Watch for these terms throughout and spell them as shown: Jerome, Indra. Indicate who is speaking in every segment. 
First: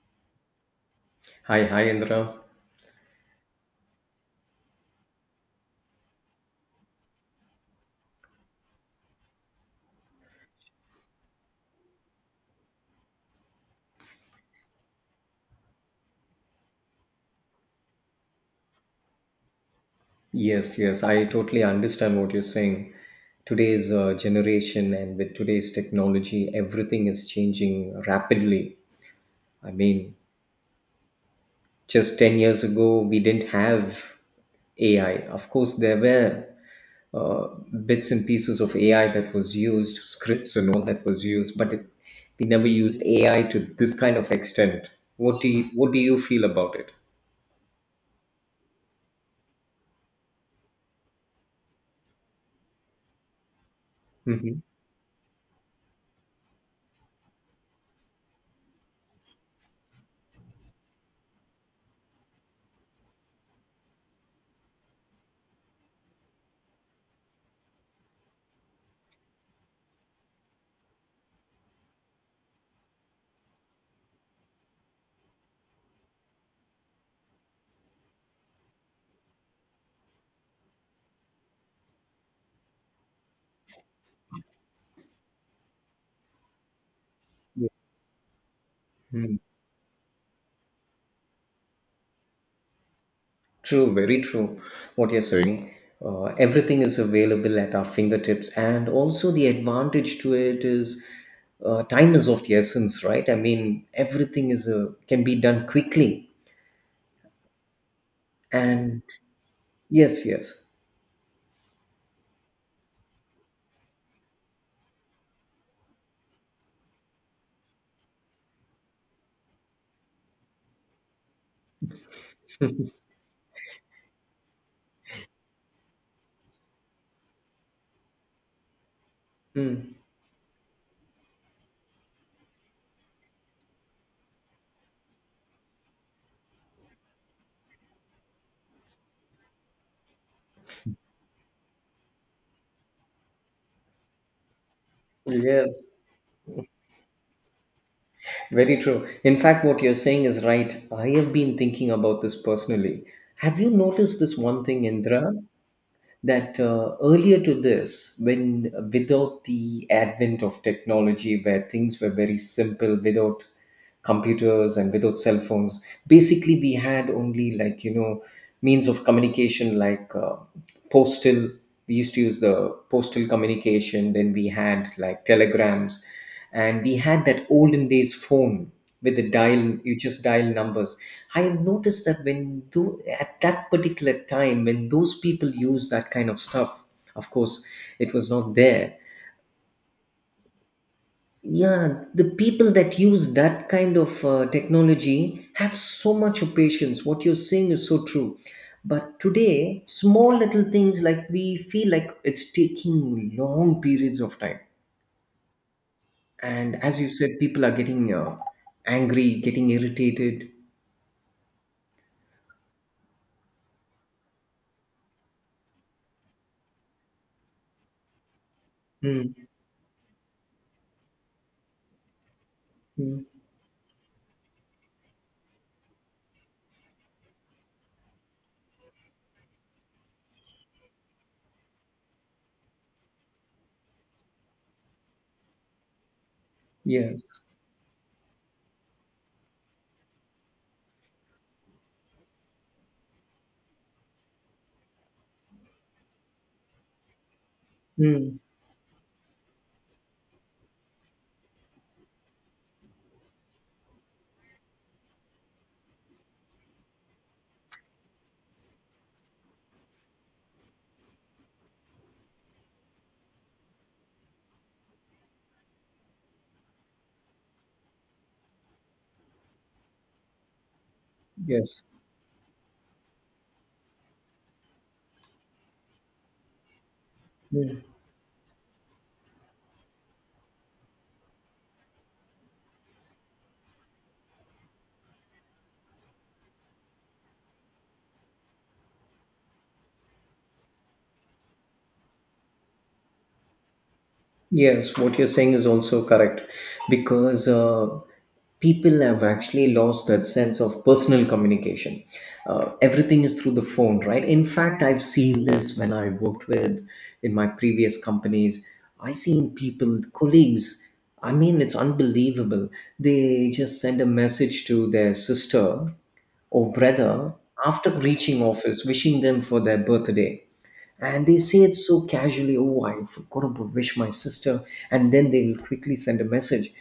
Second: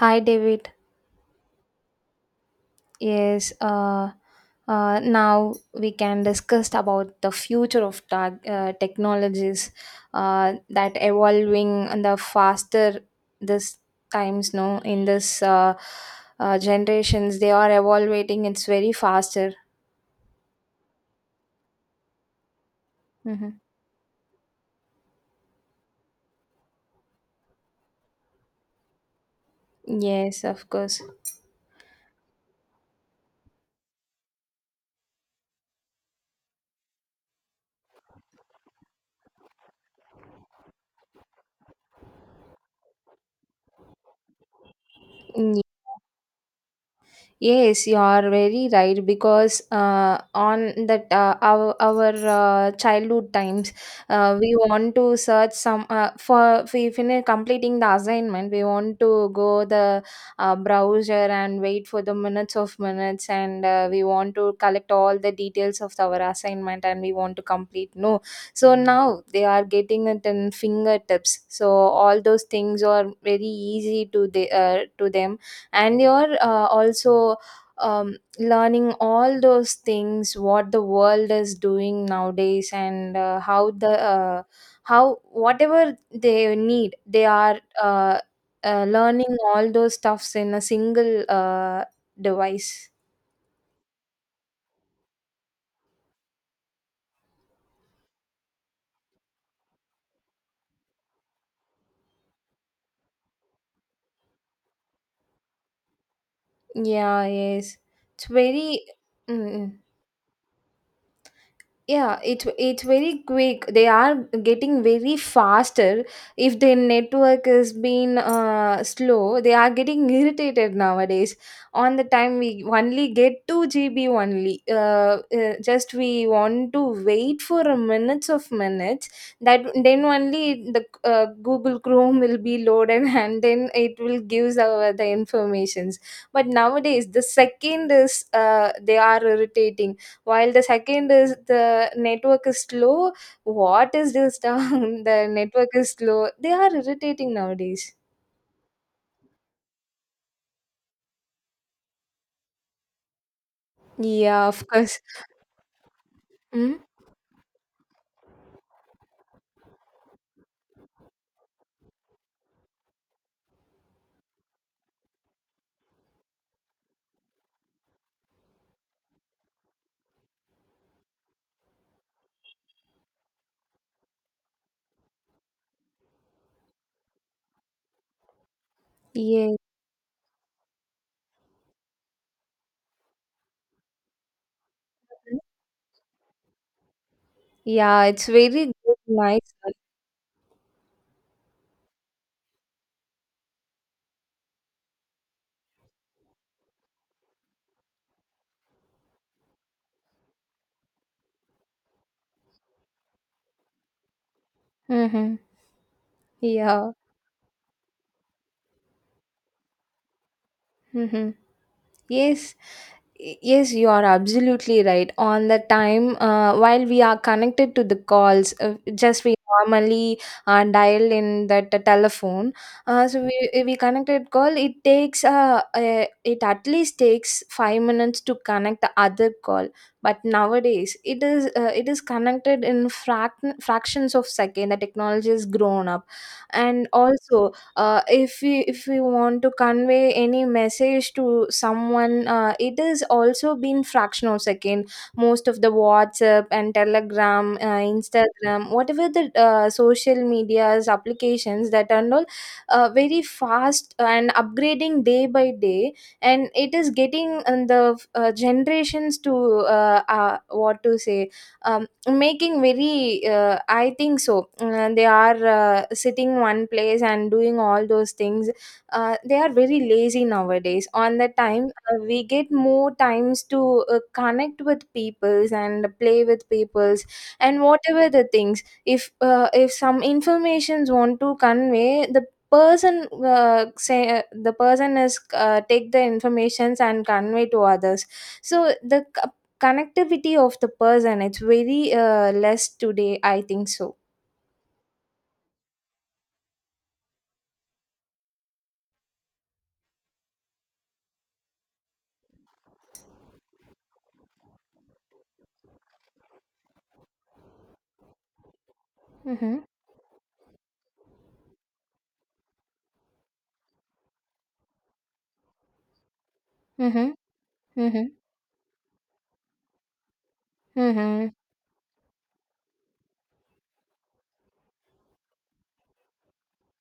Speaker 1: Hi, David.
Speaker 2: Hi, Indra.
Speaker 1: Yes, uh, Now we can discuss about the future of technologies that evolving on the faster this times. No, In this generations, they are evolving. It's very faster.
Speaker 2: Yes, yes, I totally understand what you're saying.
Speaker 1: hmm
Speaker 2: Today's generation and with today's technology, everything is changing rapidly. I mean,
Speaker 1: Yes, of course.
Speaker 2: just 10 years ago, we didn't have AI. Of course, there were uh, bits and pieces of AI that was used, scripts and all that was used, but we never used AI to this kind of extent. What do you feel about it?
Speaker 1: Yes, you are very right because on that our childhood times, we
Speaker 2: Mm-hmm.
Speaker 1: want to search some for we finish completing the assignment. We want to go the browser and wait for the minutes of minutes, and we want to collect all the details of our assignment, and we want to complete. No, so now they are getting it in fingertips. So all those things are very easy to the to them and you're also learning all those things what the world is doing nowadays and how the how whatever they need they are
Speaker 2: Yes. Hmm.
Speaker 1: learning all those stuffs in a single device.
Speaker 2: True, very true. What you're saying, everything is available at our fingertips, and also the advantage to it is time is of the essence, right? I mean, everything is can be done quickly,
Speaker 1: Yeah, yes, it's very
Speaker 2: and
Speaker 1: mm, mm.
Speaker 2: yes, yes,
Speaker 1: Yeah, it's very quick. They are getting very faster. If their network has been slow, they are getting irritated nowadays. On the time we only get 2 GB only just we want to wait for a minutes of minutes, that
Speaker 2: mm,
Speaker 1: then only the google chrome will be loaded and then it will gives our the informations. But nowadays, the second is they are irritating while the second is the network is slow. What is this down, the network
Speaker 2: yes,
Speaker 1: is slow, they are irritating nowadays.
Speaker 2: very true. In fact, what you're saying is right. I have been thinking about this personally. Have you noticed this
Speaker 1: Yeah,
Speaker 2: one
Speaker 1: of
Speaker 2: thing,
Speaker 1: course.
Speaker 2: Indra? That
Speaker 1: Mm.
Speaker 2: earlier to this, when without the advent of technology, where things were very simple, without computers and without cell phones, basically we had only, like, you know, means of communication like postal. We used to use the postal communication. Then we had like telegrams, and we had that olden days phone with the
Speaker 1: Yeah,
Speaker 2: dial. You just dial numbers. I have noticed that when do at that particular time when those people use that kind of stuff, of course,
Speaker 1: yeah,
Speaker 2: it
Speaker 1: it's
Speaker 2: was
Speaker 1: very
Speaker 2: not
Speaker 1: good,
Speaker 2: there.
Speaker 1: nice.
Speaker 2: Yeah, the people that use that kind of technology have so much of patience. What you're saying is so true. But today, small little things like we feel like it's taking long periods of time.
Speaker 1: Mm-hmm.
Speaker 2: And
Speaker 1: Yeah.
Speaker 2: as you said, people are getting angry, getting irritated.
Speaker 1: Mm-hmm. Yes. Yes, you are absolutely right. On the time, while we are connected to the calls, just we
Speaker 2: Mm,
Speaker 1: normally dial in that telephone. Uh, so
Speaker 2: mm,
Speaker 1: we we connected call. It at least takes 5 minutes to connect the other call. But nowadays, it is connected in fractions of second. The technology has grown up, and
Speaker 2: yes.
Speaker 1: also if we want to convey any message to someone, it is also been fractional second. Most of the whatsapp and telegram,
Speaker 2: Mm,
Speaker 1: instagram, whatever the social medias applications, that are all very fast and upgrading day by day, and it is getting the generations to what to say um making very I think so, they are sitting one place and doing all those things. They are very lazy nowadays. On the time,
Speaker 2: yes.
Speaker 1: we get more times to connect with peoples and play with peoples, and whatever the things, if some informations want to convey the person, say the person is take the informations and convey to others. So the connectivity of the person, it's very less today, I think so.
Speaker 2: Yes, what you're saying is also correct because people have actually lost that sense of personal communication. Everything is through the phone, right? In fact, I've seen this when I worked with in my previous companies. I seen
Speaker 1: Mm-hmm.
Speaker 2: people, colleagues. I mean, it's unbelievable. They just send a message to their sister or
Speaker 1: Mm-hmm.
Speaker 2: brother after
Speaker 1: Mm-hmm.
Speaker 2: reaching office, wishing them for their birthday, and
Speaker 1: Mm-hmm.
Speaker 2: they say it so casually, oh, I forgot about wish my sister. And then they will quickly send a message.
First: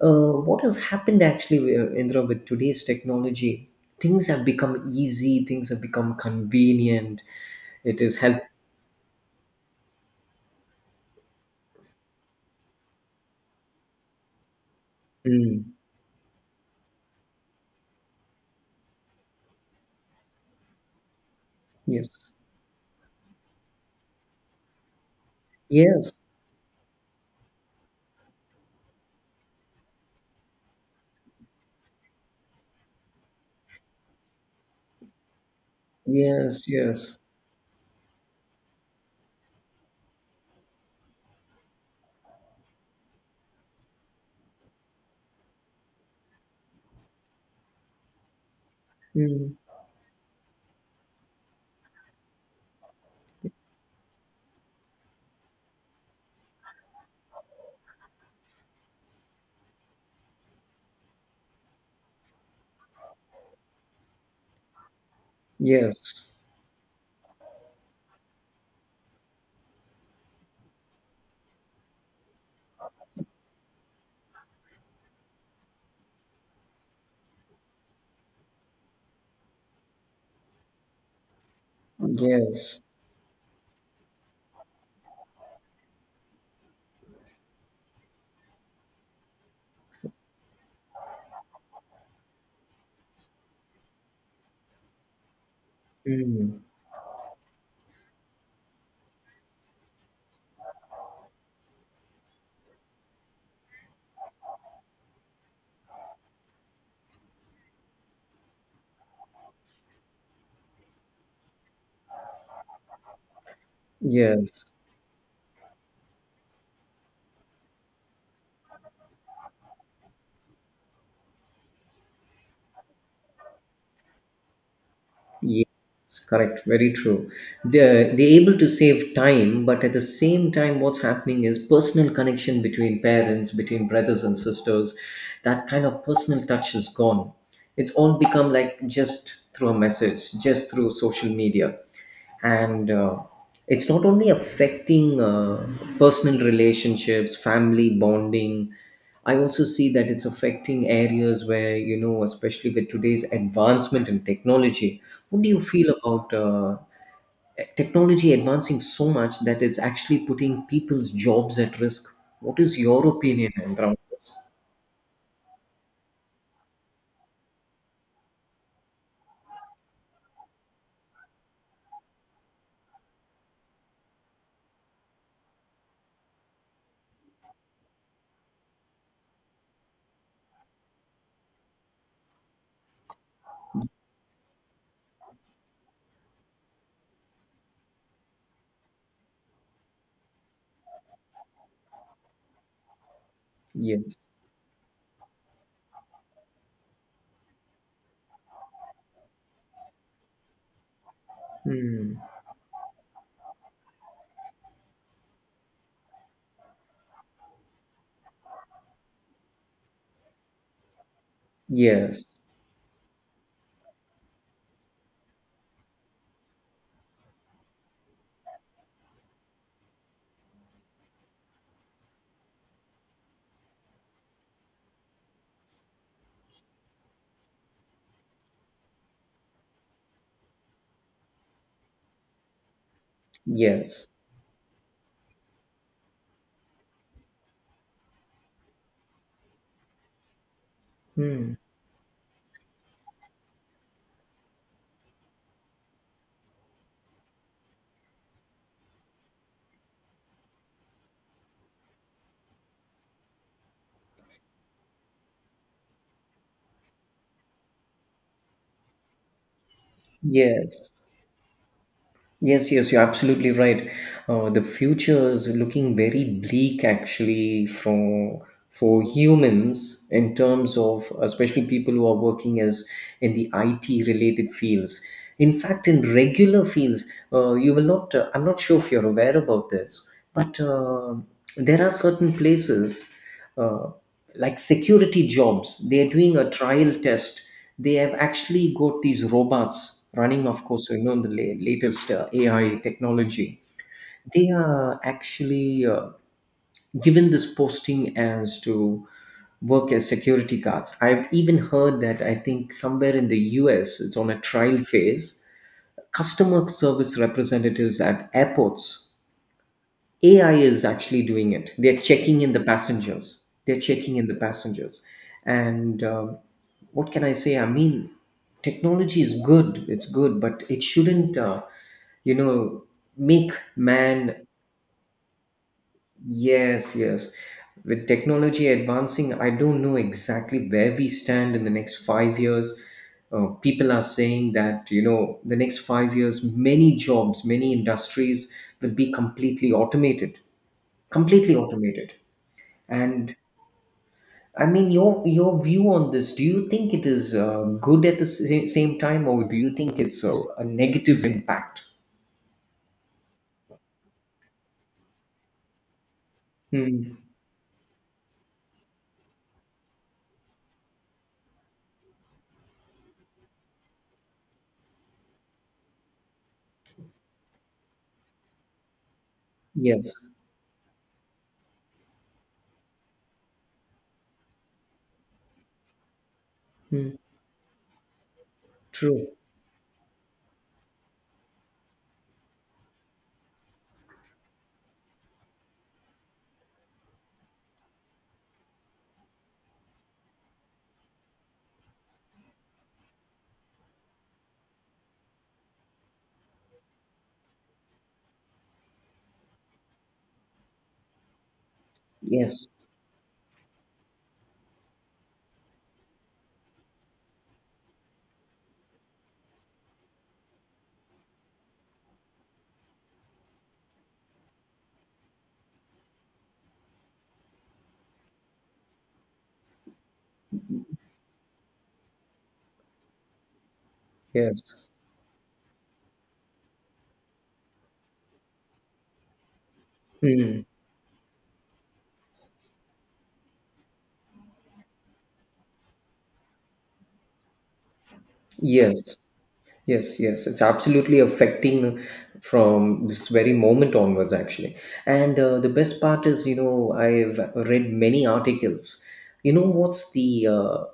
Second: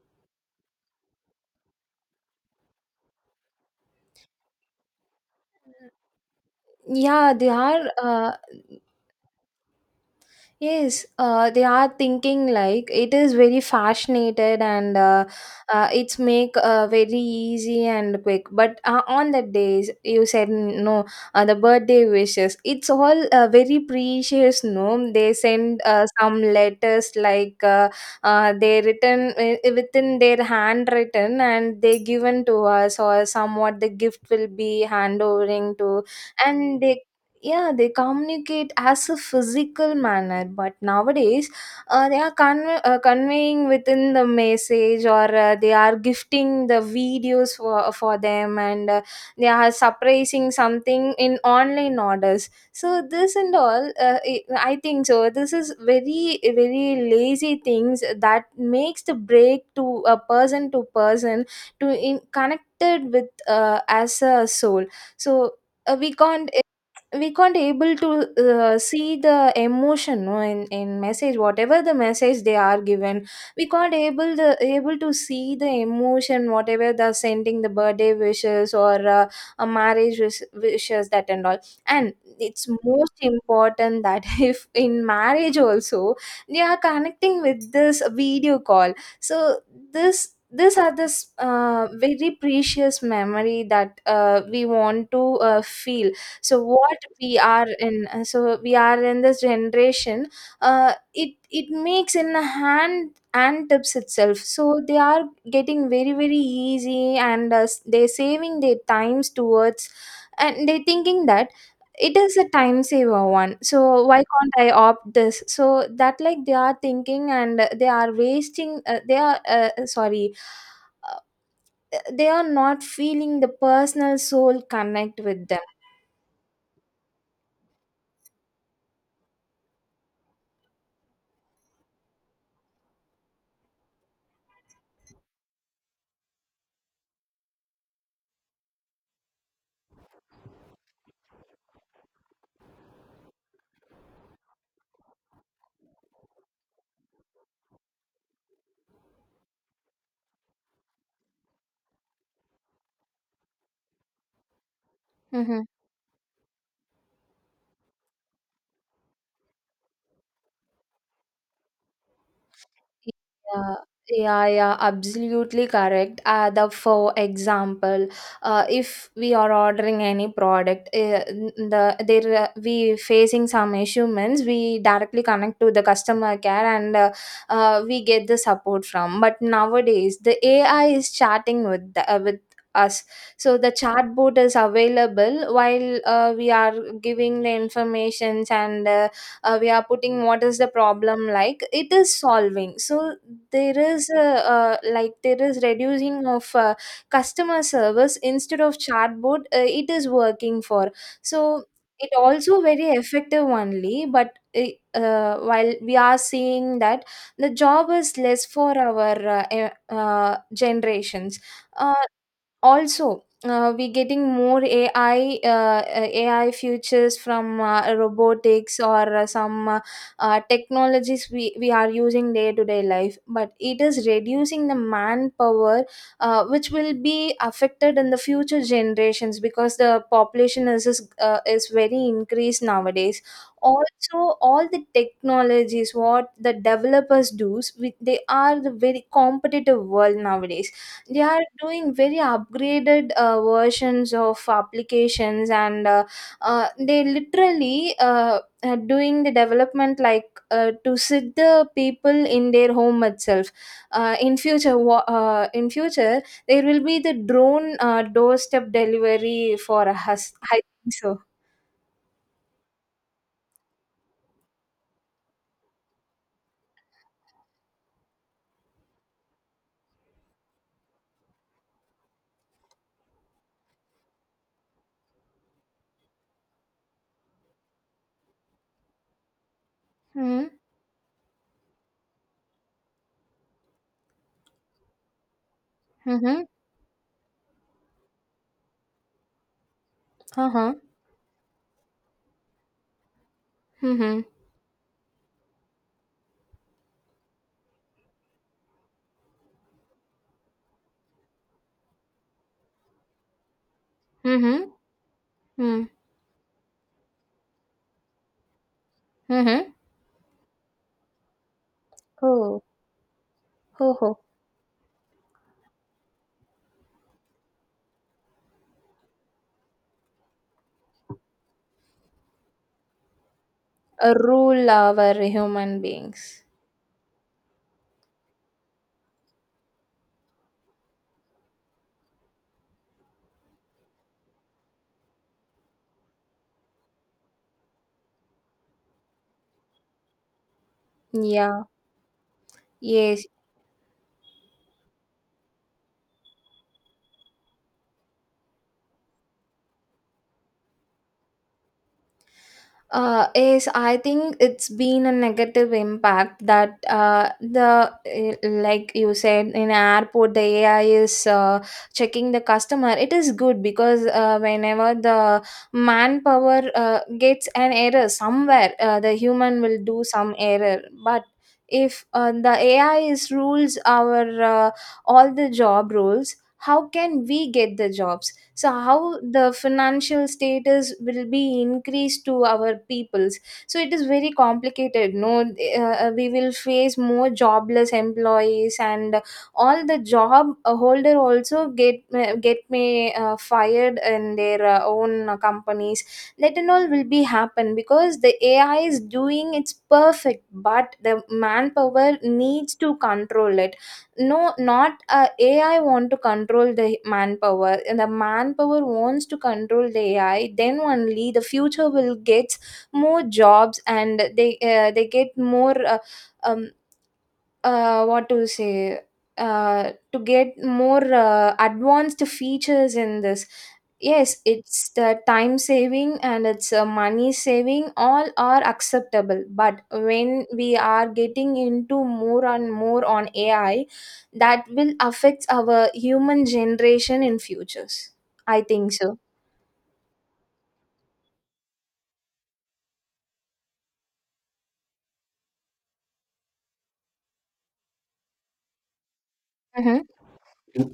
Speaker 2: What has happened actually, Indra, with today's technology? Things have become easy, things have become convenient.
Speaker 1: yeah they are
Speaker 2: It is help.
Speaker 1: Yes, they are thinking like it is very fascinated and
Speaker 2: Mm,
Speaker 1: it's make very easy and quick. But on the days you said, no, the
Speaker 2: yes.
Speaker 1: birthday wishes, it's all very precious. No, they send
Speaker 2: Yes.
Speaker 1: some letters, like they written within their handwritten and they given to us, or somewhat the gift will be handovering to,
Speaker 2: Yes.
Speaker 1: and they,
Speaker 2: Yes.
Speaker 1: yeah, they communicate as a physical manner. But nowadays, conveying within the message, or they are gifting the videos for them, and they
Speaker 2: Mm,
Speaker 1: are surprising something in online orders. So this and all it- I think so, this is very very lazy things that makes the break to a person to person to in connected with as a soul. So uh, we
Speaker 2: yes.
Speaker 1: can't we can't able to see the emotion, no, in message, whatever the message they are given, we can't able the able to see the emotion, whatever they're sending the birthday wishes or a marriage wish, wishes, that and all. And it's
Speaker 2: Yes.
Speaker 1: most important that if in marriage also they are connecting with this video call. So this these are this very precious memory that we want to feel.
Speaker 2: Mm,
Speaker 1: So what we are in so we are in this generation, it it makes in a hand and tips itself. So they are getting very very easy, and they're saving their times towards, and they're thinking that it is a time saver one, so why can't I
Speaker 2: yes.
Speaker 1: opt this? So that, like, they are thinking, and they are wasting they are sorry, uh, they are not feeling the personal soul connect with
Speaker 2: Yes,
Speaker 1: them.
Speaker 2: correct. Very true. They're able to save time, but at the same time, what's happening is personal connection between parents, between brothers and sisters. That kind of personal touch is gone. It's all become like just through a message, just through social media, and it's not only affecting personal relationships, family bonding. I also see that it's affecting areas where, you know, especially with today's advancement in technology, what do you
Speaker 1: Mm-hmm.
Speaker 2: feel about technology advancing so much that it's actually putting people's jobs at risk? What is your opinion
Speaker 1: Yeah,
Speaker 2: around
Speaker 1: yeah,
Speaker 2: this?
Speaker 1: yeah, absolutely correct. The For example, if we are ordering any product, the there we facing some issue means we directly connect to the customer care, and we get the support from. But nowadays, the AI is chatting with with us. So the chatbot is available while we are giving the informations, and we are putting what is the problem, like it is solving. So there is a,
Speaker 2: Yes.
Speaker 1: like there is reducing of customer service, instead of chatbot, it is working for. So it
Speaker 2: Hmm.
Speaker 1: also very effective only, but while we are seeing that the job is less for our generations. uh,
Speaker 2: Yes,
Speaker 1: Also, we're getting more ai, ai futures from robotics, or some technologies we are using day to day life, but it is reducing the manpower, which will be affected in the future generations because the population is very increased nowadays.
Speaker 2: yes.
Speaker 1: Also, all the technologies what the developers do, they are the very competitive world nowadays, they are
Speaker 2: Hmm.
Speaker 1: doing very upgraded versions of applications, and they literally are doing the development, like to sit the people in their home itself. In future, there will be the drone doorstep delivery for us, I
Speaker 2: Yes.
Speaker 1: think so.
Speaker 2: Yes, yes, you're absolutely right. The future is looking very bleak actually for humans in terms of especially people who are working as in the IT related fields. In fact, in regular fields, you will not. I'm not sure if you're aware about this,
Speaker 1: Mm-hmm.
Speaker 2: but there are certain places. Uh, like security jobs, they're doing
Speaker 1: Mm-hmm.
Speaker 2: a trial test. They have actually got these robots running, of
Speaker 1: Uh-huh.
Speaker 2: course, so you know the latest AI technology.
Speaker 1: Mm-hmm.
Speaker 2: They are actually given this posting as to work as security guards. I've even heard that, I think somewhere in the US, it's on a
Speaker 1: Mm-hmm.
Speaker 2: trial phase.
Speaker 1: Mm-hmm.
Speaker 2: Customer service representatives at airports,
Speaker 1: Mm-hmm.
Speaker 2: AI is actually doing it. They're checking in the
Speaker 1: Oh.
Speaker 2: passengers. They're
Speaker 1: Oh,
Speaker 2: checking
Speaker 1: oh.
Speaker 2: in the passengers. And what can I say? I mean, technology is good. It's good, but it shouldn't, you know, make
Speaker 1: A
Speaker 2: man.
Speaker 1: rule over human beings.
Speaker 2: Yes, yes. With technology advancing, I don't know exactly where we stand in the next 5 years. People are saying that, you know, the next 5 years, many jobs, many industries will be completely automated, completely
Speaker 1: Yeah.
Speaker 2: automated.
Speaker 1: Yes,
Speaker 2: And I mean, your view on this, do you think it is good at the same time, or do you think it's a negative impact?
Speaker 1: yes, I think it's been a negative impact that
Speaker 2: Hmm.
Speaker 1: the like you said, in airport the AI is checking the customer. It is good because whenever the manpower gets an error somewhere, the human will do
Speaker 2: Yes.
Speaker 1: some error. But if the AI is rules our all the job rules, how
Speaker 2: Hmm.
Speaker 1: can we get the jobs? So how
Speaker 2: True.
Speaker 1: the financial status will be increased to our peoples? So it is very complicated, no, we will face more jobless employees, and all the job holder also get me fired in their own companies. That and all will be happen, because the ai is doing its perfect, but the manpower
Speaker 2: Yes,
Speaker 1: needs to control it. No, not ai want to control the manpower, and the manpower wants to control the ai, then only the future will get more jobs, and they get more um, what to say to get more advanced features in this. Yes,
Speaker 2: yes.
Speaker 1: it's the time saving, and it's money saving, all are acceptable. But when
Speaker 2: Hmm.
Speaker 1: we are getting into more and more on ai, that will affect our human generation in futures, I think
Speaker 2: Yes.
Speaker 1: so.
Speaker 2: Yes, yes, it's absolutely affecting from this very moment onwards, actually. And the best part is, you know, I've read many articles. You know,
Speaker 1: Mm-hmm,
Speaker 2: what's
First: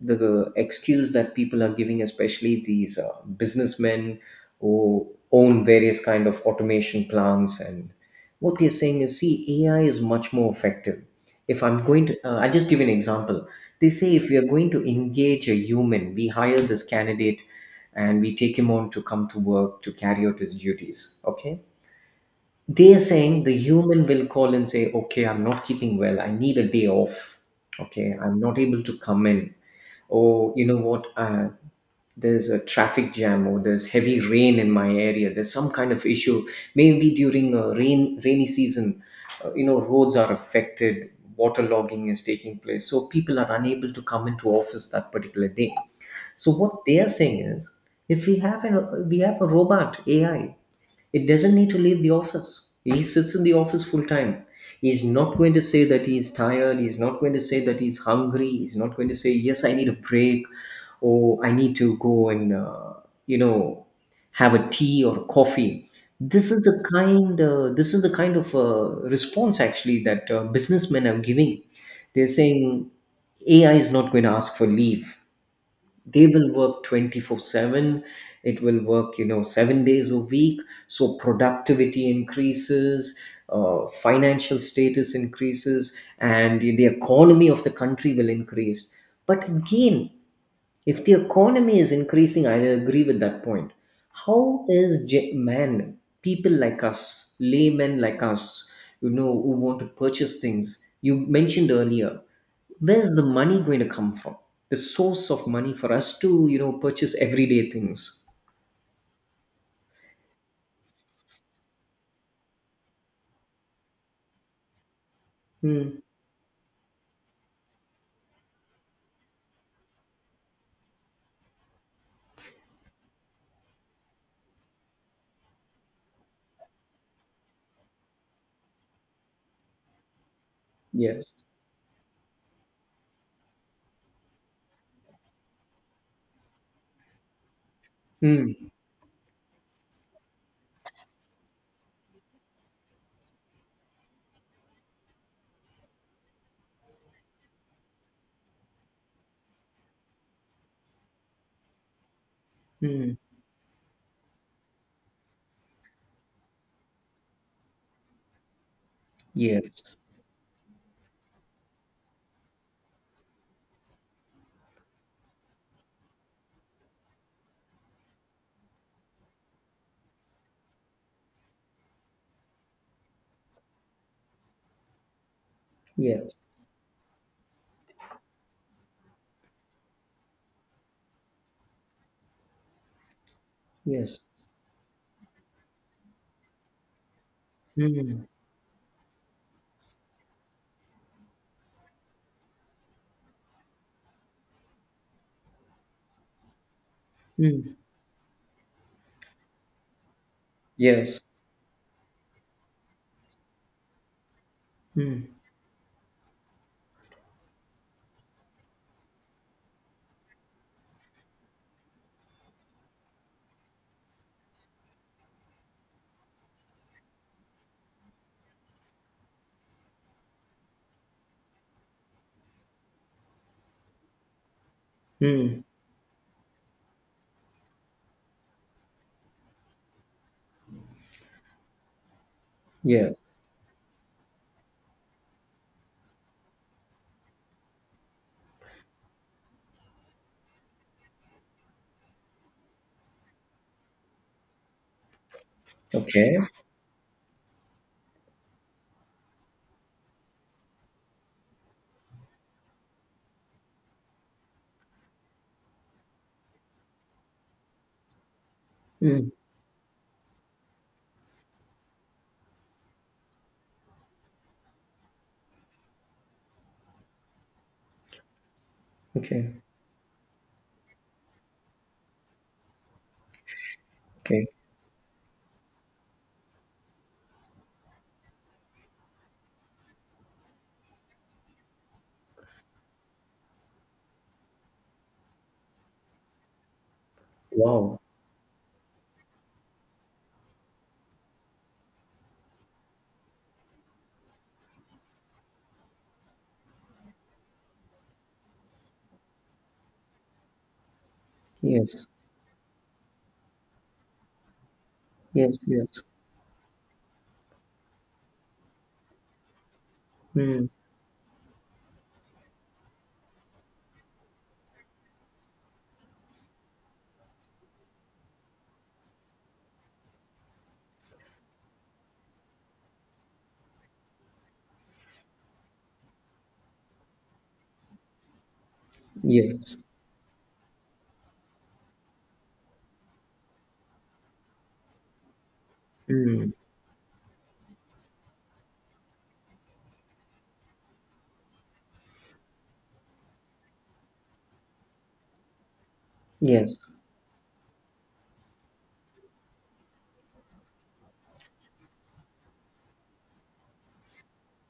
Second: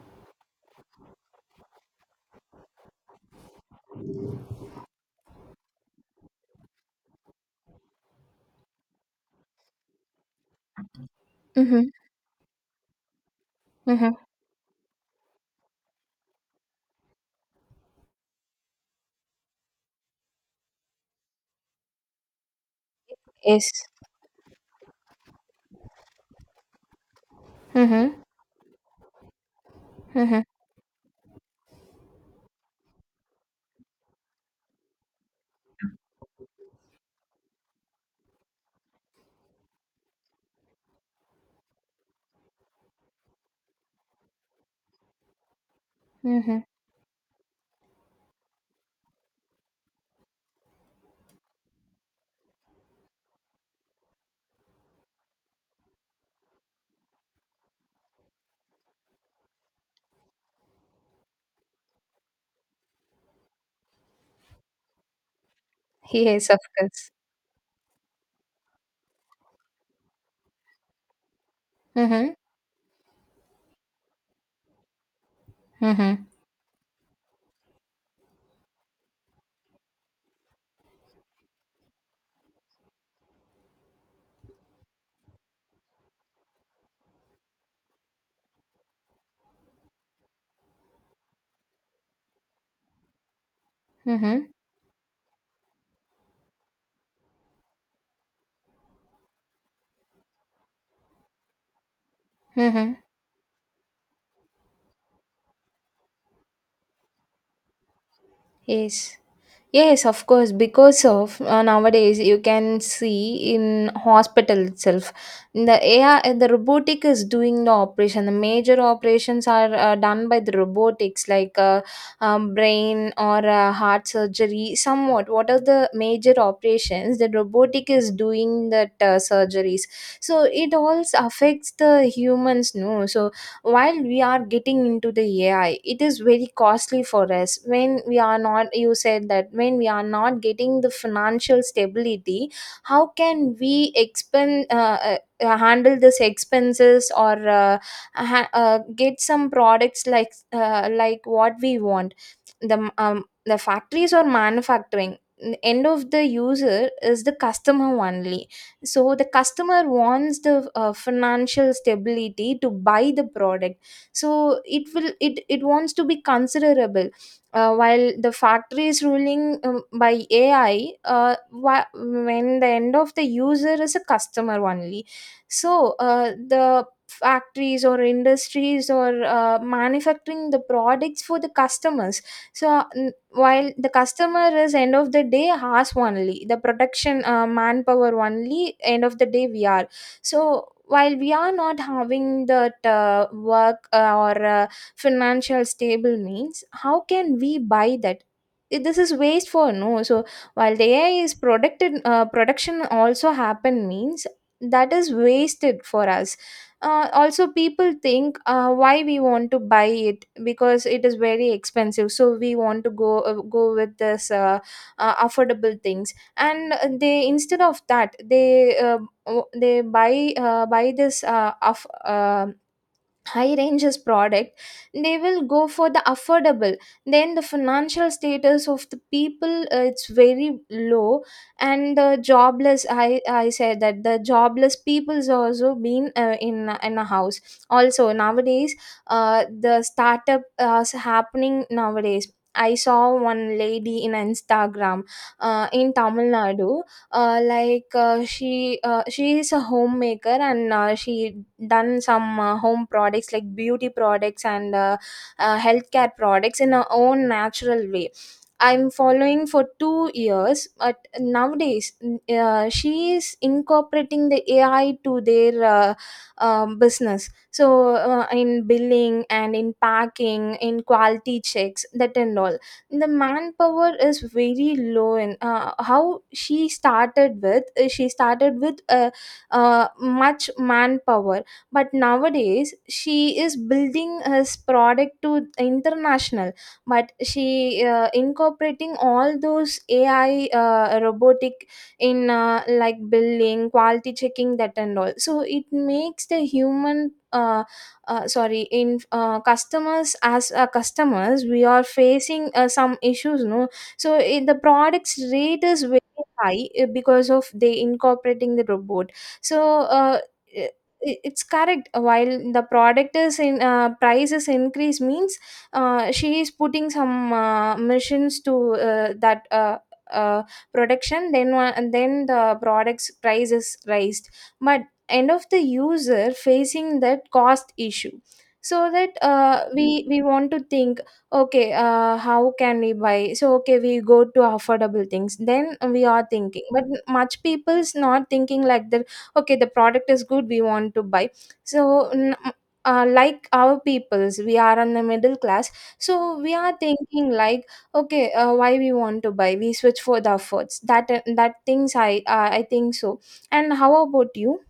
Speaker 2: the excuse that people are giving, especially these businessmen who own various kind of automation plants, and what they're saying is, see, AI is much more effective. If I'm
Speaker 1: mm-hmm,
Speaker 2: going to, I'll just give you an example. They
Speaker 1: mm-hmm.
Speaker 2: say if we are going to engage a human, we hire this candidate and we take him on to come to work to carry out his duties. Okay. They're saying the
Speaker 1: Yes.
Speaker 2: human will call and say, okay, I'm not keeping well. I need a day off.
Speaker 1: Mm-hmm,
Speaker 2: Okay. I'm not able to come in.
Speaker 1: mm-hmm,
Speaker 2: Or, you know what? There's a traffic jam or there's heavy rain in my area. There's some kind of issue. Maybe during a rainy season, you know, roads are affected. Water logging is taking place. So people are unable to come into office that particular day. So
Speaker 1: mm-hmm.
Speaker 2: what they are saying is, if we have a robot AI, it doesn't need to leave the office. He sits in the office full time. He's not going to say that he's tired. He's not going to say that he's hungry. He's not going to say yes, I need a break, or I need to go and you know, have a tea or coffee.
Speaker 1: Yes, of course.
Speaker 2: This is the kind of response actually that businessmen are giving. They're
Speaker 1: Mm-hmm,
Speaker 2: saying AI is not going to ask for leave,
Speaker 1: mm-hmm,
Speaker 2: they will work 24/7, it will work, you know, 7 days a week, so productivity increases, financial status increases, and the economy of the country will increase. But again, if the economy is increasing, I agree with that point.
Speaker 1: mm-hmm,
Speaker 2: How is man, people like us, laymen like us, you know, who want to purchase things? You mentioned earlier,
Speaker 1: mm-hmm.
Speaker 2: where's the money going to come from? The source of money for us to, you know, purchase everyday things.
Speaker 1: Yes, yes, of course. Because of nowadays, you can see in hospital itself, the
Speaker 2: Hmm.
Speaker 1: AI, the robotic is doing the operation. The major operations are done by the robotics, like brain or heart surgery. Somewhat, what are the major operations? The robotic is doing that surgeries. So it also
Speaker 2: Yes.
Speaker 1: affects the humans, no? So while we are getting into the AI, it is very costly for us when we are
Speaker 2: Hmm.
Speaker 1: not you said that, when we are not getting the financial stability, how can we expend handle this expenses or get some products like like what we want. the
Speaker 2: Hmm.
Speaker 1: um, the factories are manufacturing. End of the user is the customer only. So the customer
Speaker 2: Yes.
Speaker 1: wants the financial stability to buy the product. So it will it it wants to be considerable. While the factory is ruling by AI, when the end of the user is a customer only. So
Speaker 2: Yes.
Speaker 1: the factories or industries or manufacturing the products for the customers. so n- while the
Speaker 2: Yes.
Speaker 1: customer is end of the day has only the production manpower
Speaker 2: Hmm.
Speaker 1: only, end of the day we are. So while we are not having that work or financial stable means, how can we
Speaker 2: Hmm.
Speaker 1: buy that? This is waste for no. So while the AI
Speaker 2: Yes.
Speaker 1: is producted production also happen means, that is
Speaker 2: Hmm.
Speaker 1: wasted for us. Also people think, why we want to buy it, because it is very expensive, so we want to go with this affordable things. And they, instead of that they they buy this high ranges product, they will
Speaker 2: Hmm.
Speaker 1: go for the affordable. Then the financial status of the people, it's very low. And the jobless,
Speaker 2: Yes.
Speaker 1: I said that the jobless people's also been in a house. Also nowadays, the startup is happening nowadays. I saw one lady in Instagram, in Tamil
Speaker 2: Okay.
Speaker 1: Nadu, she is a homemaker, and she done some home products like beauty products and healthcare products in her own natural way. I'm
Speaker 2: Hmm.
Speaker 1: following for 2 years, but nowadays, she is incorporating the AI to their business. So in billing and
Speaker 2: Okay.
Speaker 1: in packing, in quality checks, that and all, the manpower is
Speaker 2: Okay.
Speaker 1: very low. And how she started with much manpower. But nowadays she is building his product to international, but she
Speaker 2: Wow.
Speaker 1: incorporating all those AI robotic in, like billing, quality checking, that and all. So it makes the human sorry, in customers as customers, we are
Speaker 2: Yes,
Speaker 1: facing some issues, no. So it, the products
Speaker 2: yes,
Speaker 1: rate is very
Speaker 2: yes.
Speaker 1: high, because of they incorporating the robot. so uh,
Speaker 2: Mm,
Speaker 1: i- it's correct. While the product is in price is increase means, she is putting some machines to that uh, production, then one, and then the products price is raised. But end of the user facing that cost issue. So that, uh,
Speaker 2: yes,
Speaker 1: we we want to think, okay, how can we buy? So okay, we go to affordable things, then we are
Speaker 2: mm,
Speaker 1: thinking. But much people's not thinking like that. Okay, the product is good, we want to buy. so n- like our peoples, we are on the middle class, so we are
Speaker 2: yes.
Speaker 1: thinking like, okay, why we want to buy? We switch for the affords. That things I think so. And how about you?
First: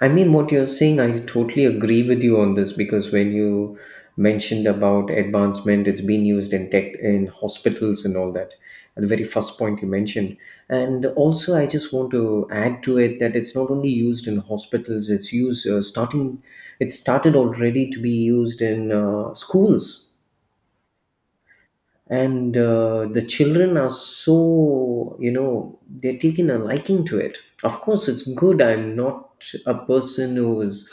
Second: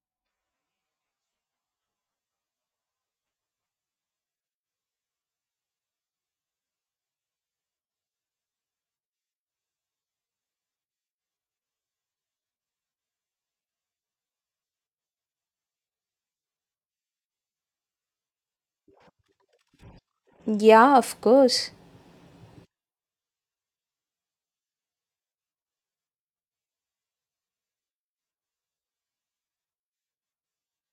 Speaker 2: I mean, what you're saying, I totally agree with you on this because when you mentioned about advancement, it's been used in tech, in hospitals, and all that. At the very first point you mentioned, and also I just want to add to it that it's not only used in hospitals; it's used starting. It started already to be used in schools,
Speaker 1: Yeah, of course.
Speaker 2: and the children are, so, you know, they're taking a liking to it. Of course it's good. I'm not a person who is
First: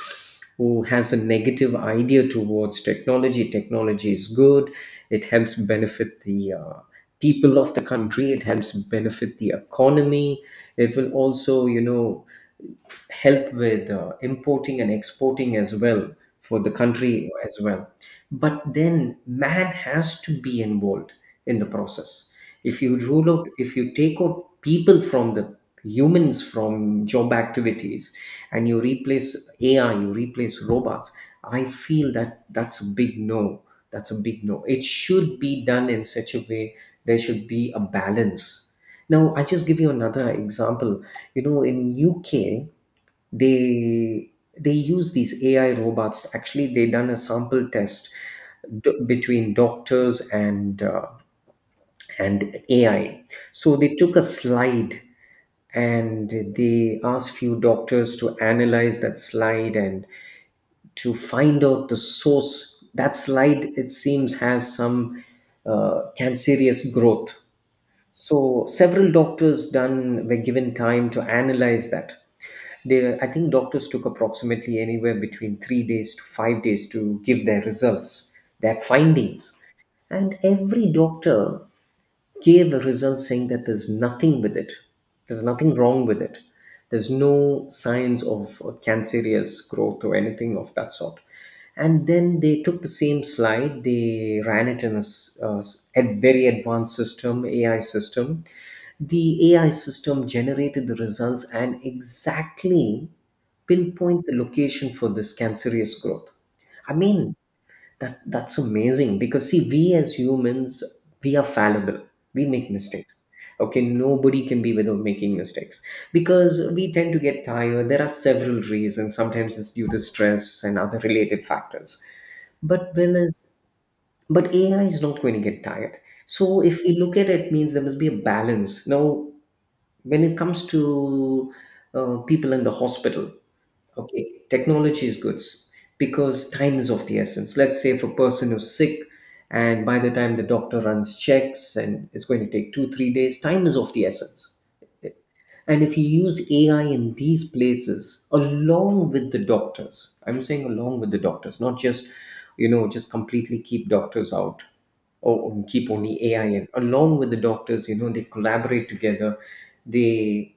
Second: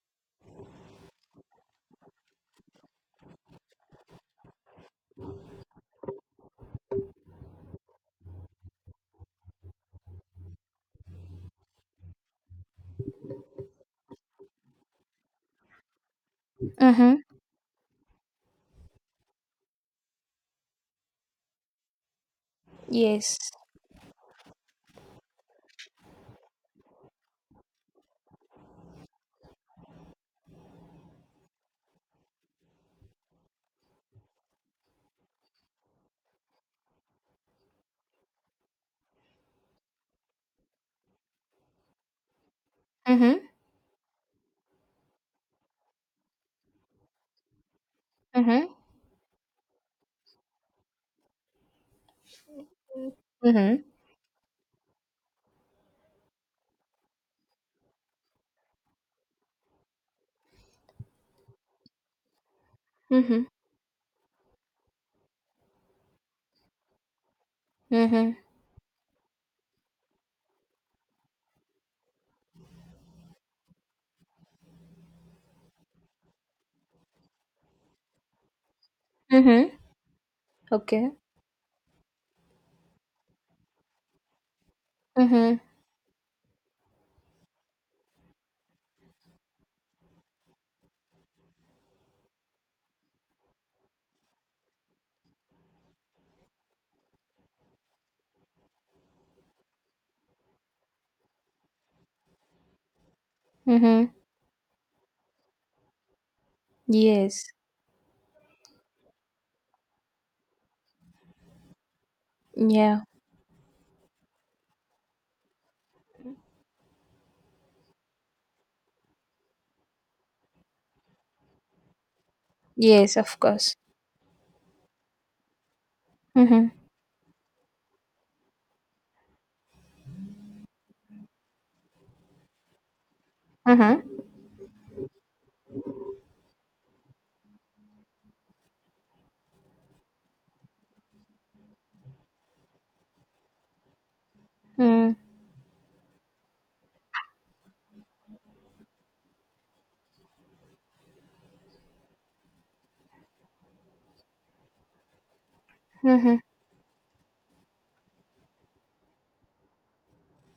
Speaker 2: who has a negative idea towards technology. Technology is good. It helps benefit the people of the country. It helps benefit the economy. It will also, you know, help with importing and exporting as well, for the
Speaker 1: Mm-hmm.
Speaker 2: country as well. But then man has to be involved in the process. If you rule
Speaker 1: Yes.
Speaker 2: out, if you take out people from the humans from job activities, and you replace AI, you replace robots, I feel that that's a big no. That's a big no. It should be done in such a way, there should be a balance. Now I just give you another example. You know, in UK,
Speaker 1: Mm-hmm.
Speaker 2: they they use these AI robots, actually, they done a sample test
Speaker 1: Mm-hmm.
Speaker 2: between doctors and AI. So
Speaker 1: Mm-hmm.
Speaker 2: they took a slide and they asked few doctors to analyze that slide and to find out the source. That
Speaker 1: Mm-hmm.
Speaker 2: slide, it seems, has some cancerous growth.
Speaker 1: Mm-hmm.
Speaker 2: So several doctors done were given time to analyze that. They, I think doctors took approximately anywhere between 3 days to 5 days to give their results, their findings.
Speaker 1: Mm-hmm.
Speaker 2: And every
Speaker 1: Okay.
Speaker 2: doctor gave a result saying that there's nothing with it. There's
Speaker 1: Mm-hmm.
Speaker 2: nothing wrong with it. There's no signs of cancerous growth or anything of that sort. And then they took the same slide, they ran it in a very advanced system, AI system, the AI system generated the results and exactly
Speaker 1: Mm-hmm.
Speaker 2: pinpoint the location for this cancerous growth. I mean,
Speaker 1: Yes.
Speaker 2: that that's amazing because see, we as humans, we are fallible. We make
Speaker 1: Yeah.
Speaker 2: mistakes. Okay, nobody can be without making mistakes because we tend to get tired. There are several reasons. Sometimes it's due to stress and other related factors. But Will
Speaker 1: Yes, of
Speaker 2: is
Speaker 1: course.
Speaker 2: but AI is not going to get tired. So
Speaker 1: Mm-hmm.
Speaker 2: if you look at it, means there must be a balance. Now when it comes to people in the hospital,
Speaker 1: Mm-hmm.
Speaker 2: okay, technology is good because time is of the essence. Let's say if a person is sick and by the time the doctor runs checks, and it's going to take 2 3 days, time is of the essence.
Speaker 1: Mm-hmm.
Speaker 2: And if you use AI in these places along with the doctors, I'm saying along with the doctors, not just you know just completely keep doctors out or keep only AI in. Along with the doctors, you know, they collaborate together. They,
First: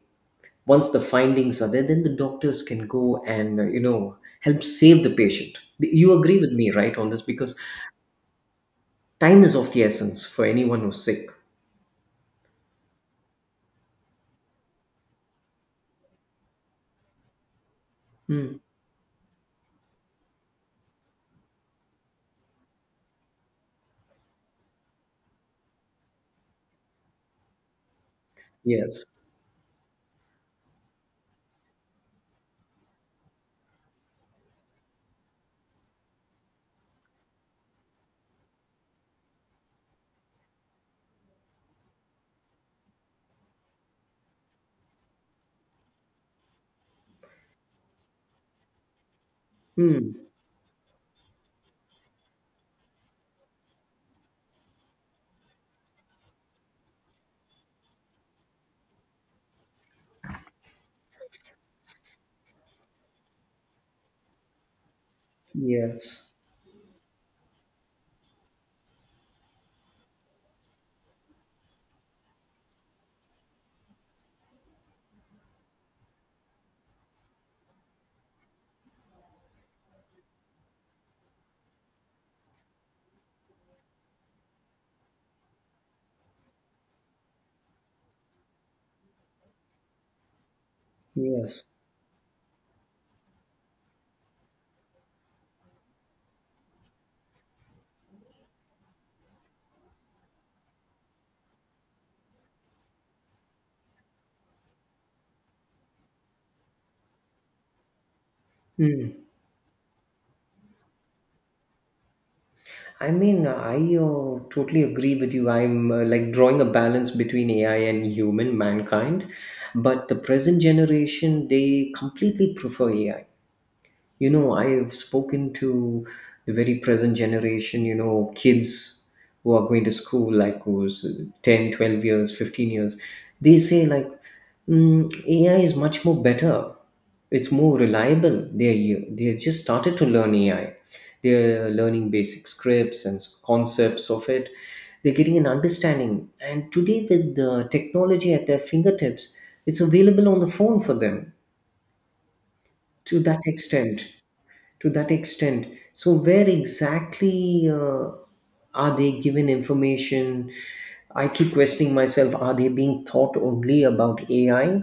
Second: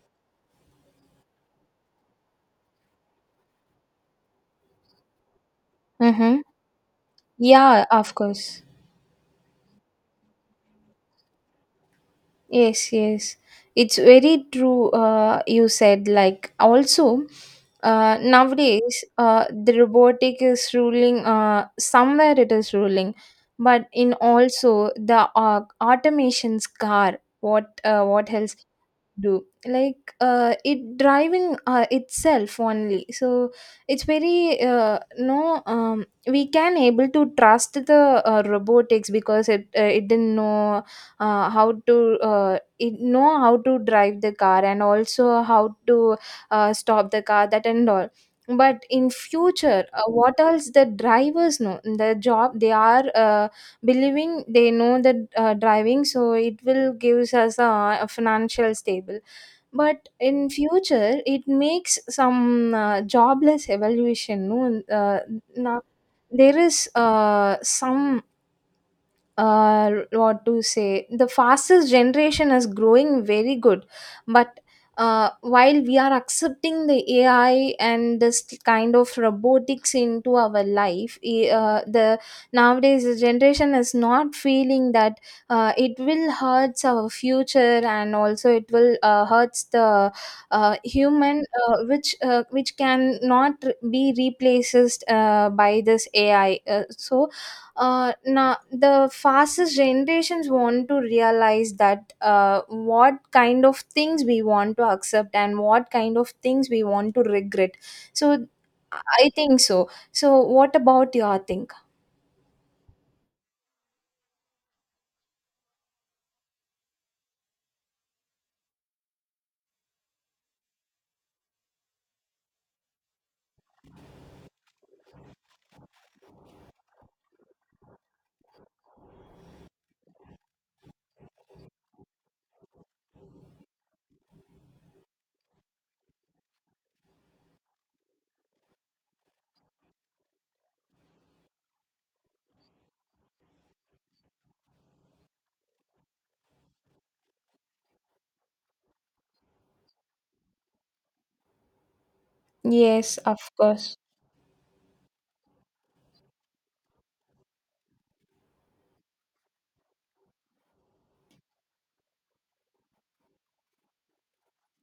Speaker 2: once the findings are there, then the doctors can go and help save the patient. You agree
Speaker 1: Mm-hmm.
Speaker 2: with me, right, on this? Because
Speaker 1: Yeah, of course.
Speaker 2: time is of the essence for anyone who's sick.
Speaker 1: Yes, yes. It's very true. You said like, also
Speaker 2: Hmm.
Speaker 1: nowadays the robotic is ruling. Somewhere it is ruling, but in also the automation's car. What else
Speaker 2: Yes.
Speaker 1: do, like, it driving itself only? So it's very no, we can able to trust the robotics, because it didn't know how to it know how to drive the car, and also how to stop the car, that and all. But in future,
Speaker 2: Hmm.
Speaker 1: what else, the drivers know the job, they are believing, they know that driving, so it will gives us a financial stable. But in future it makes some jobless evaluation, no. uh, Now
Speaker 2: Yes.
Speaker 1: there is some, what to say, the fastest generation is growing very good. But while we are accepting the AI and this kind of robotics into our life, I- the nowadays the generation is not feeling that it will hurts our future, and also it will hurts the human,
Speaker 2: Yes.
Speaker 1: which can not be replaced by this AI. Now the fastest generations want to realize that what kind of things we want to accept, and what kind of things we want to regret. so
Speaker 2: Hmm.
Speaker 1: I think so. What about your think?
Speaker 2: I totally agree with you. I'm like drawing a balance between AI and human mankind, but the present generation, they completely prefer AI. You know, I've spoken to the very present generation, you know, kids who are going to school, like who's 10 12 years, 15 years. They say like, mm, AI is much more better, it's more reliable. They just started to learn AI. They're learning basic scripts and concepts of it. They're getting an understanding. And today with the technology at their fingertips, it's available on the phone for them,
Speaker 1: Yes,
Speaker 2: to that
Speaker 1: of course.
Speaker 2: extent. To that extent. So, where exactly are they given information? I keep questioning myself: are they being taught only about AI?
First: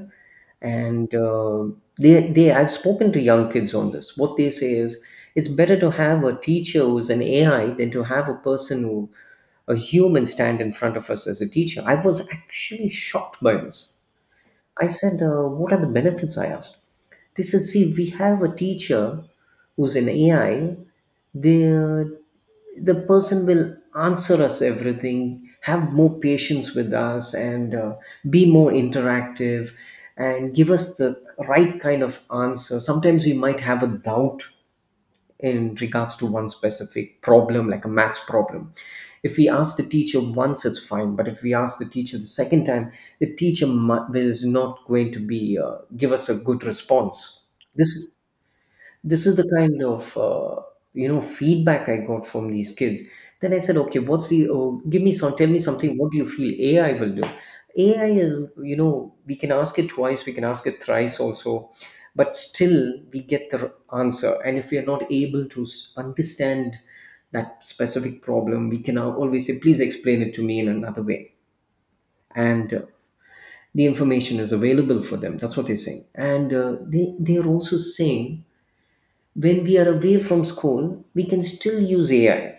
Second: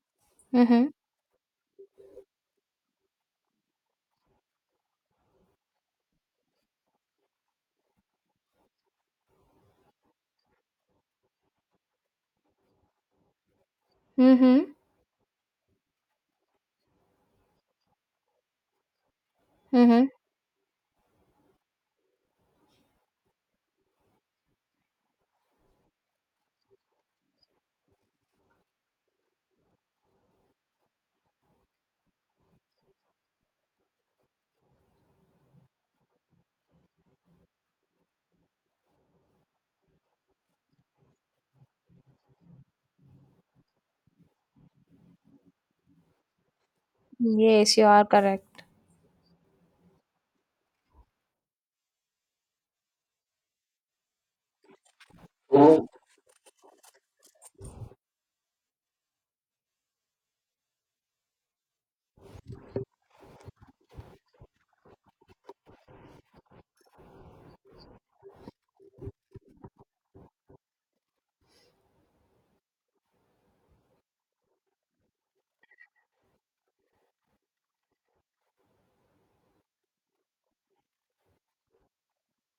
Speaker 1: Mm-hmm.
Speaker 2: And I've spoken to young kids on this. What they say is, it's better to have a teacher who's an AI than to have a person who, a human, stand in front of us as a teacher. I was actually shocked by this.
Speaker 1: Mm-hmm.
Speaker 2: I said, what are the benefits? I asked. They said, see, we have a teacher who's
Speaker 1: Mm-hmm.
Speaker 2: an AI. The, the person will answer us everything, have more patience with us, and be more interactive and give us the right kind of answer. Sometimes we might have a doubt in regards to one specific problem, like a maths problem. If we ask the teacher once, it's fine. But if we ask the teacher the second time, the is not going to be give us a good response.
Speaker 1: Yes, you are
Speaker 2: This
Speaker 1: correct.
Speaker 2: this is the kind of feedback I got from these kids. Then I said, okay, give me some, tell me something, what do you feel AI will do? AI is, you know, we can ask it twice, we can ask it thrice also, but still we get the answer. And if we are not able to understand that specific problem, we can always say, please explain it to me in another way. And the information is available for them. That's what they're saying. And they, they're also saying, when we are away from school, we can still use AI.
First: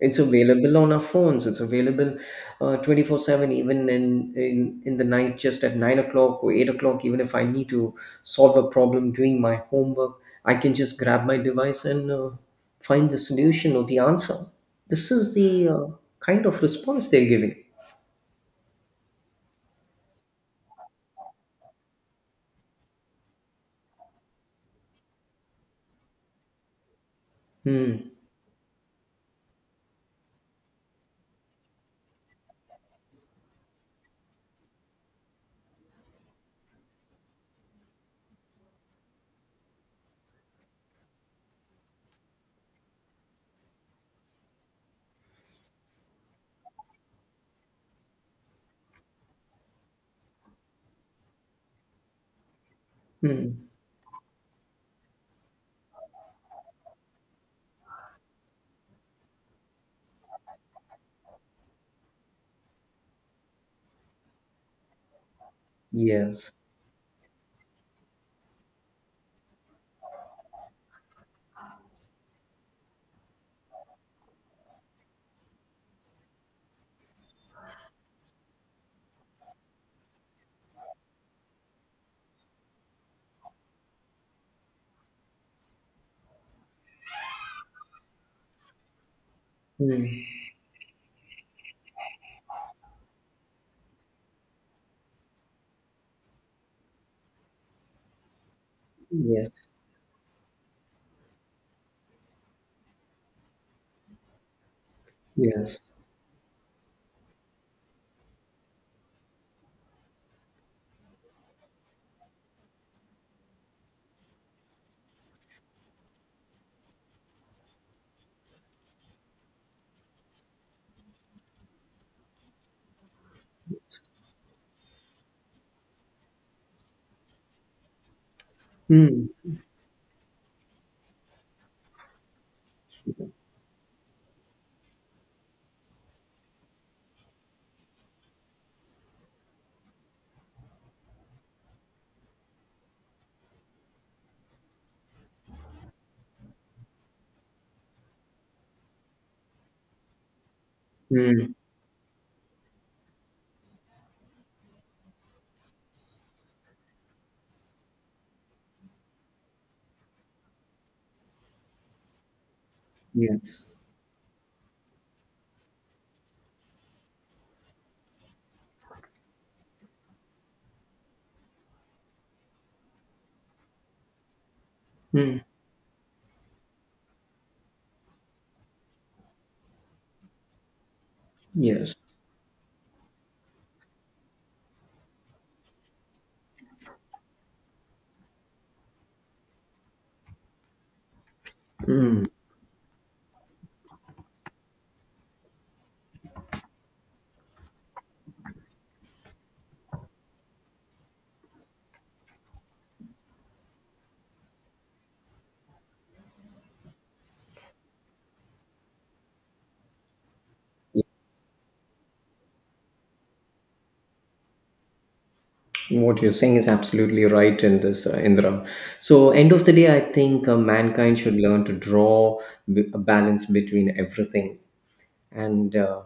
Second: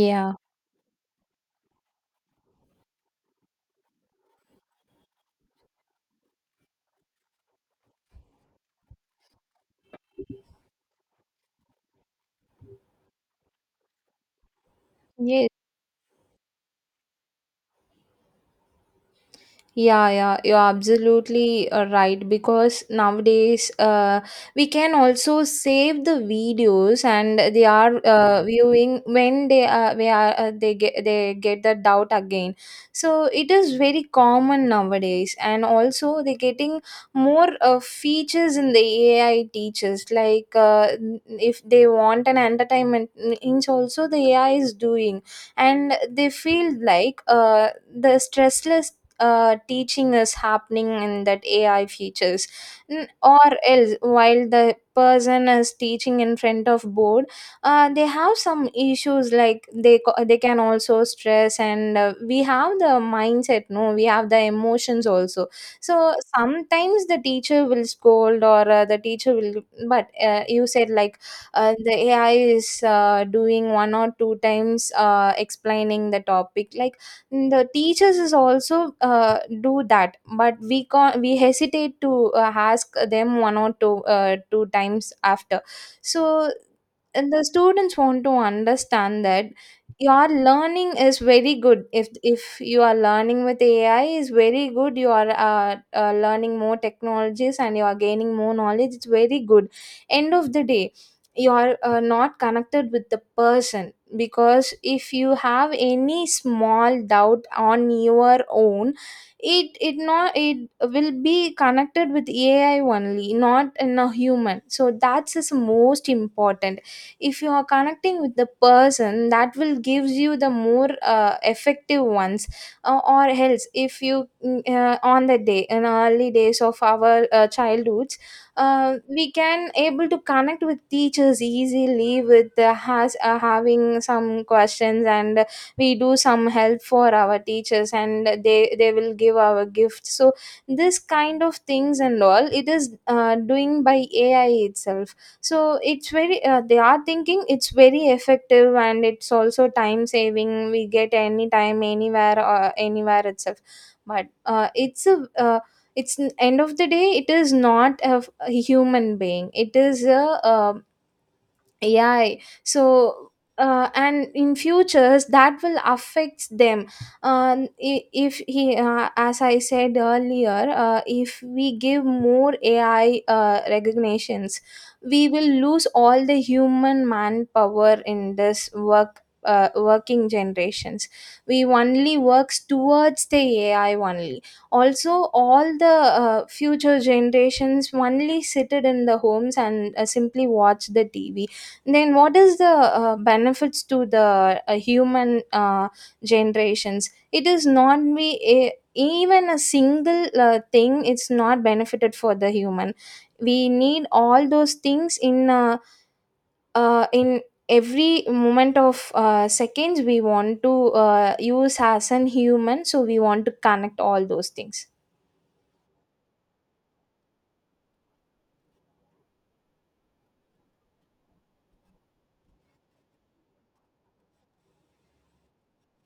Speaker 2: It's available on our phones. It's available 24/7, even in, in the night, just at 9 o'clock or 8 o'clock. Even if I need to solve a problem doing my homework, I can just grab my device and find the solution or the answer. This is
Speaker 1: yes.
Speaker 2: the kind of response they're giving.
Speaker 1: Yeah, yeah, you're absolutely right, because nowadays we can also save the videos and they are
Speaker 2: Hmm.
Speaker 1: viewing when they we are they get the doubt again. So it is very common nowadays, and also they're getting more features in the AI teachers. Like, if they want an entertainment, means also the AI is doing, and they feel like the stressless teaching is happening in that AI features. Or
Speaker 2: Hmm.
Speaker 1: else, while the person is teaching in front of board, they have some issues, like they can also stress, and we have the mindset, no, we have the emotions also. So
Speaker 2: Yes.
Speaker 1: sometimes the teacher will scold, or the teacher will, but you said like the AI is doing one or two times explaining the topic. Like, the teachers is also do that, but we hesitate to ask them one or two times after. So, and the students want to understand that your
Speaker 2: Hmm.
Speaker 1: learning is very good. If you are learning with AI, is very good. You are learning more technologies and you are gaining more knowledge, it's very
Speaker 2: Yes.
Speaker 1: good. End of the day, you are not connected with the person, because if you have
Speaker 2: Yes.
Speaker 1: any small doubt on your own, it not it will be connected with AI only, not in a human. So that's is most important. If you are connecting with the person, that will gives you the more effective ones. Or else, if you on the day, in early days of our childhoods,
Speaker 2: Hmm.
Speaker 1: we can able to connect with teachers easily with the has having some questions, and we do some help for our teachers, and they will give our gifts. So this kind of things and all, it is doing by AI itself. So it's very they are thinking it's very effective, and it's also time saving, we get any
Speaker 2: Hmm.
Speaker 1: time, anywhere itself. But it's, end of the day, it is not a human being, it is AI. So,
Speaker 2: Yes.
Speaker 1: and in futures, that will affect them. I- if he, As I said earlier, if we give more AI recognitions, we
Speaker 2: Hmm.
Speaker 1: will lose all the human manpower in this work. Working generations, we
Speaker 2: Yes.
Speaker 1: only works towards the AI only. Also all the future generations only seated in the homes, and simply watch the TV. Then what is the benefits to the human generations? It is not be a, even a single thing, it's not benefited for the human. We need all those things in every moment of seconds, we want to use as an human, so we want to connect all those things.
Speaker 2: What you're saying is absolutely right in this, Indra. So end of the day, I think mankind should learn to draw a balance between everything. And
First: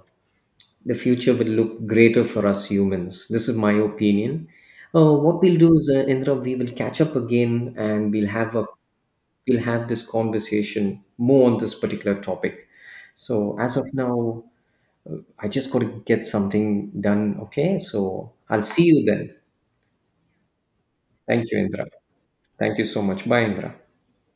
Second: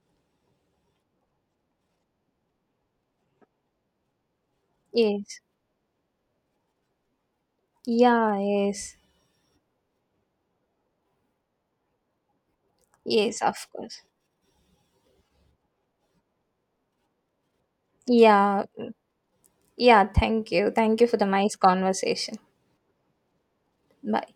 Speaker 2: the future will look greater for us humans. This is my opinion.
Speaker 1: Yes.
Speaker 2: What we'll do is, Indra, we will catch up again, and we'll
Speaker 1: Yeah,
Speaker 2: have a,
Speaker 1: yes.
Speaker 2: we'll have this conversation more on this particular topic.
Speaker 1: Yes,
Speaker 2: So
Speaker 1: of
Speaker 2: as of
Speaker 1: course.
Speaker 2: now, I just got to get something done, okay? So I'll
Speaker 1: Yeah,
Speaker 2: see you then.
Speaker 1: yeah, thank you, thank you for the
Speaker 2: Thank
Speaker 1: nice
Speaker 2: you, Indra.
Speaker 1: conversation.
Speaker 2: Thank you so much. Bye, Indra.
Speaker 1: Bye.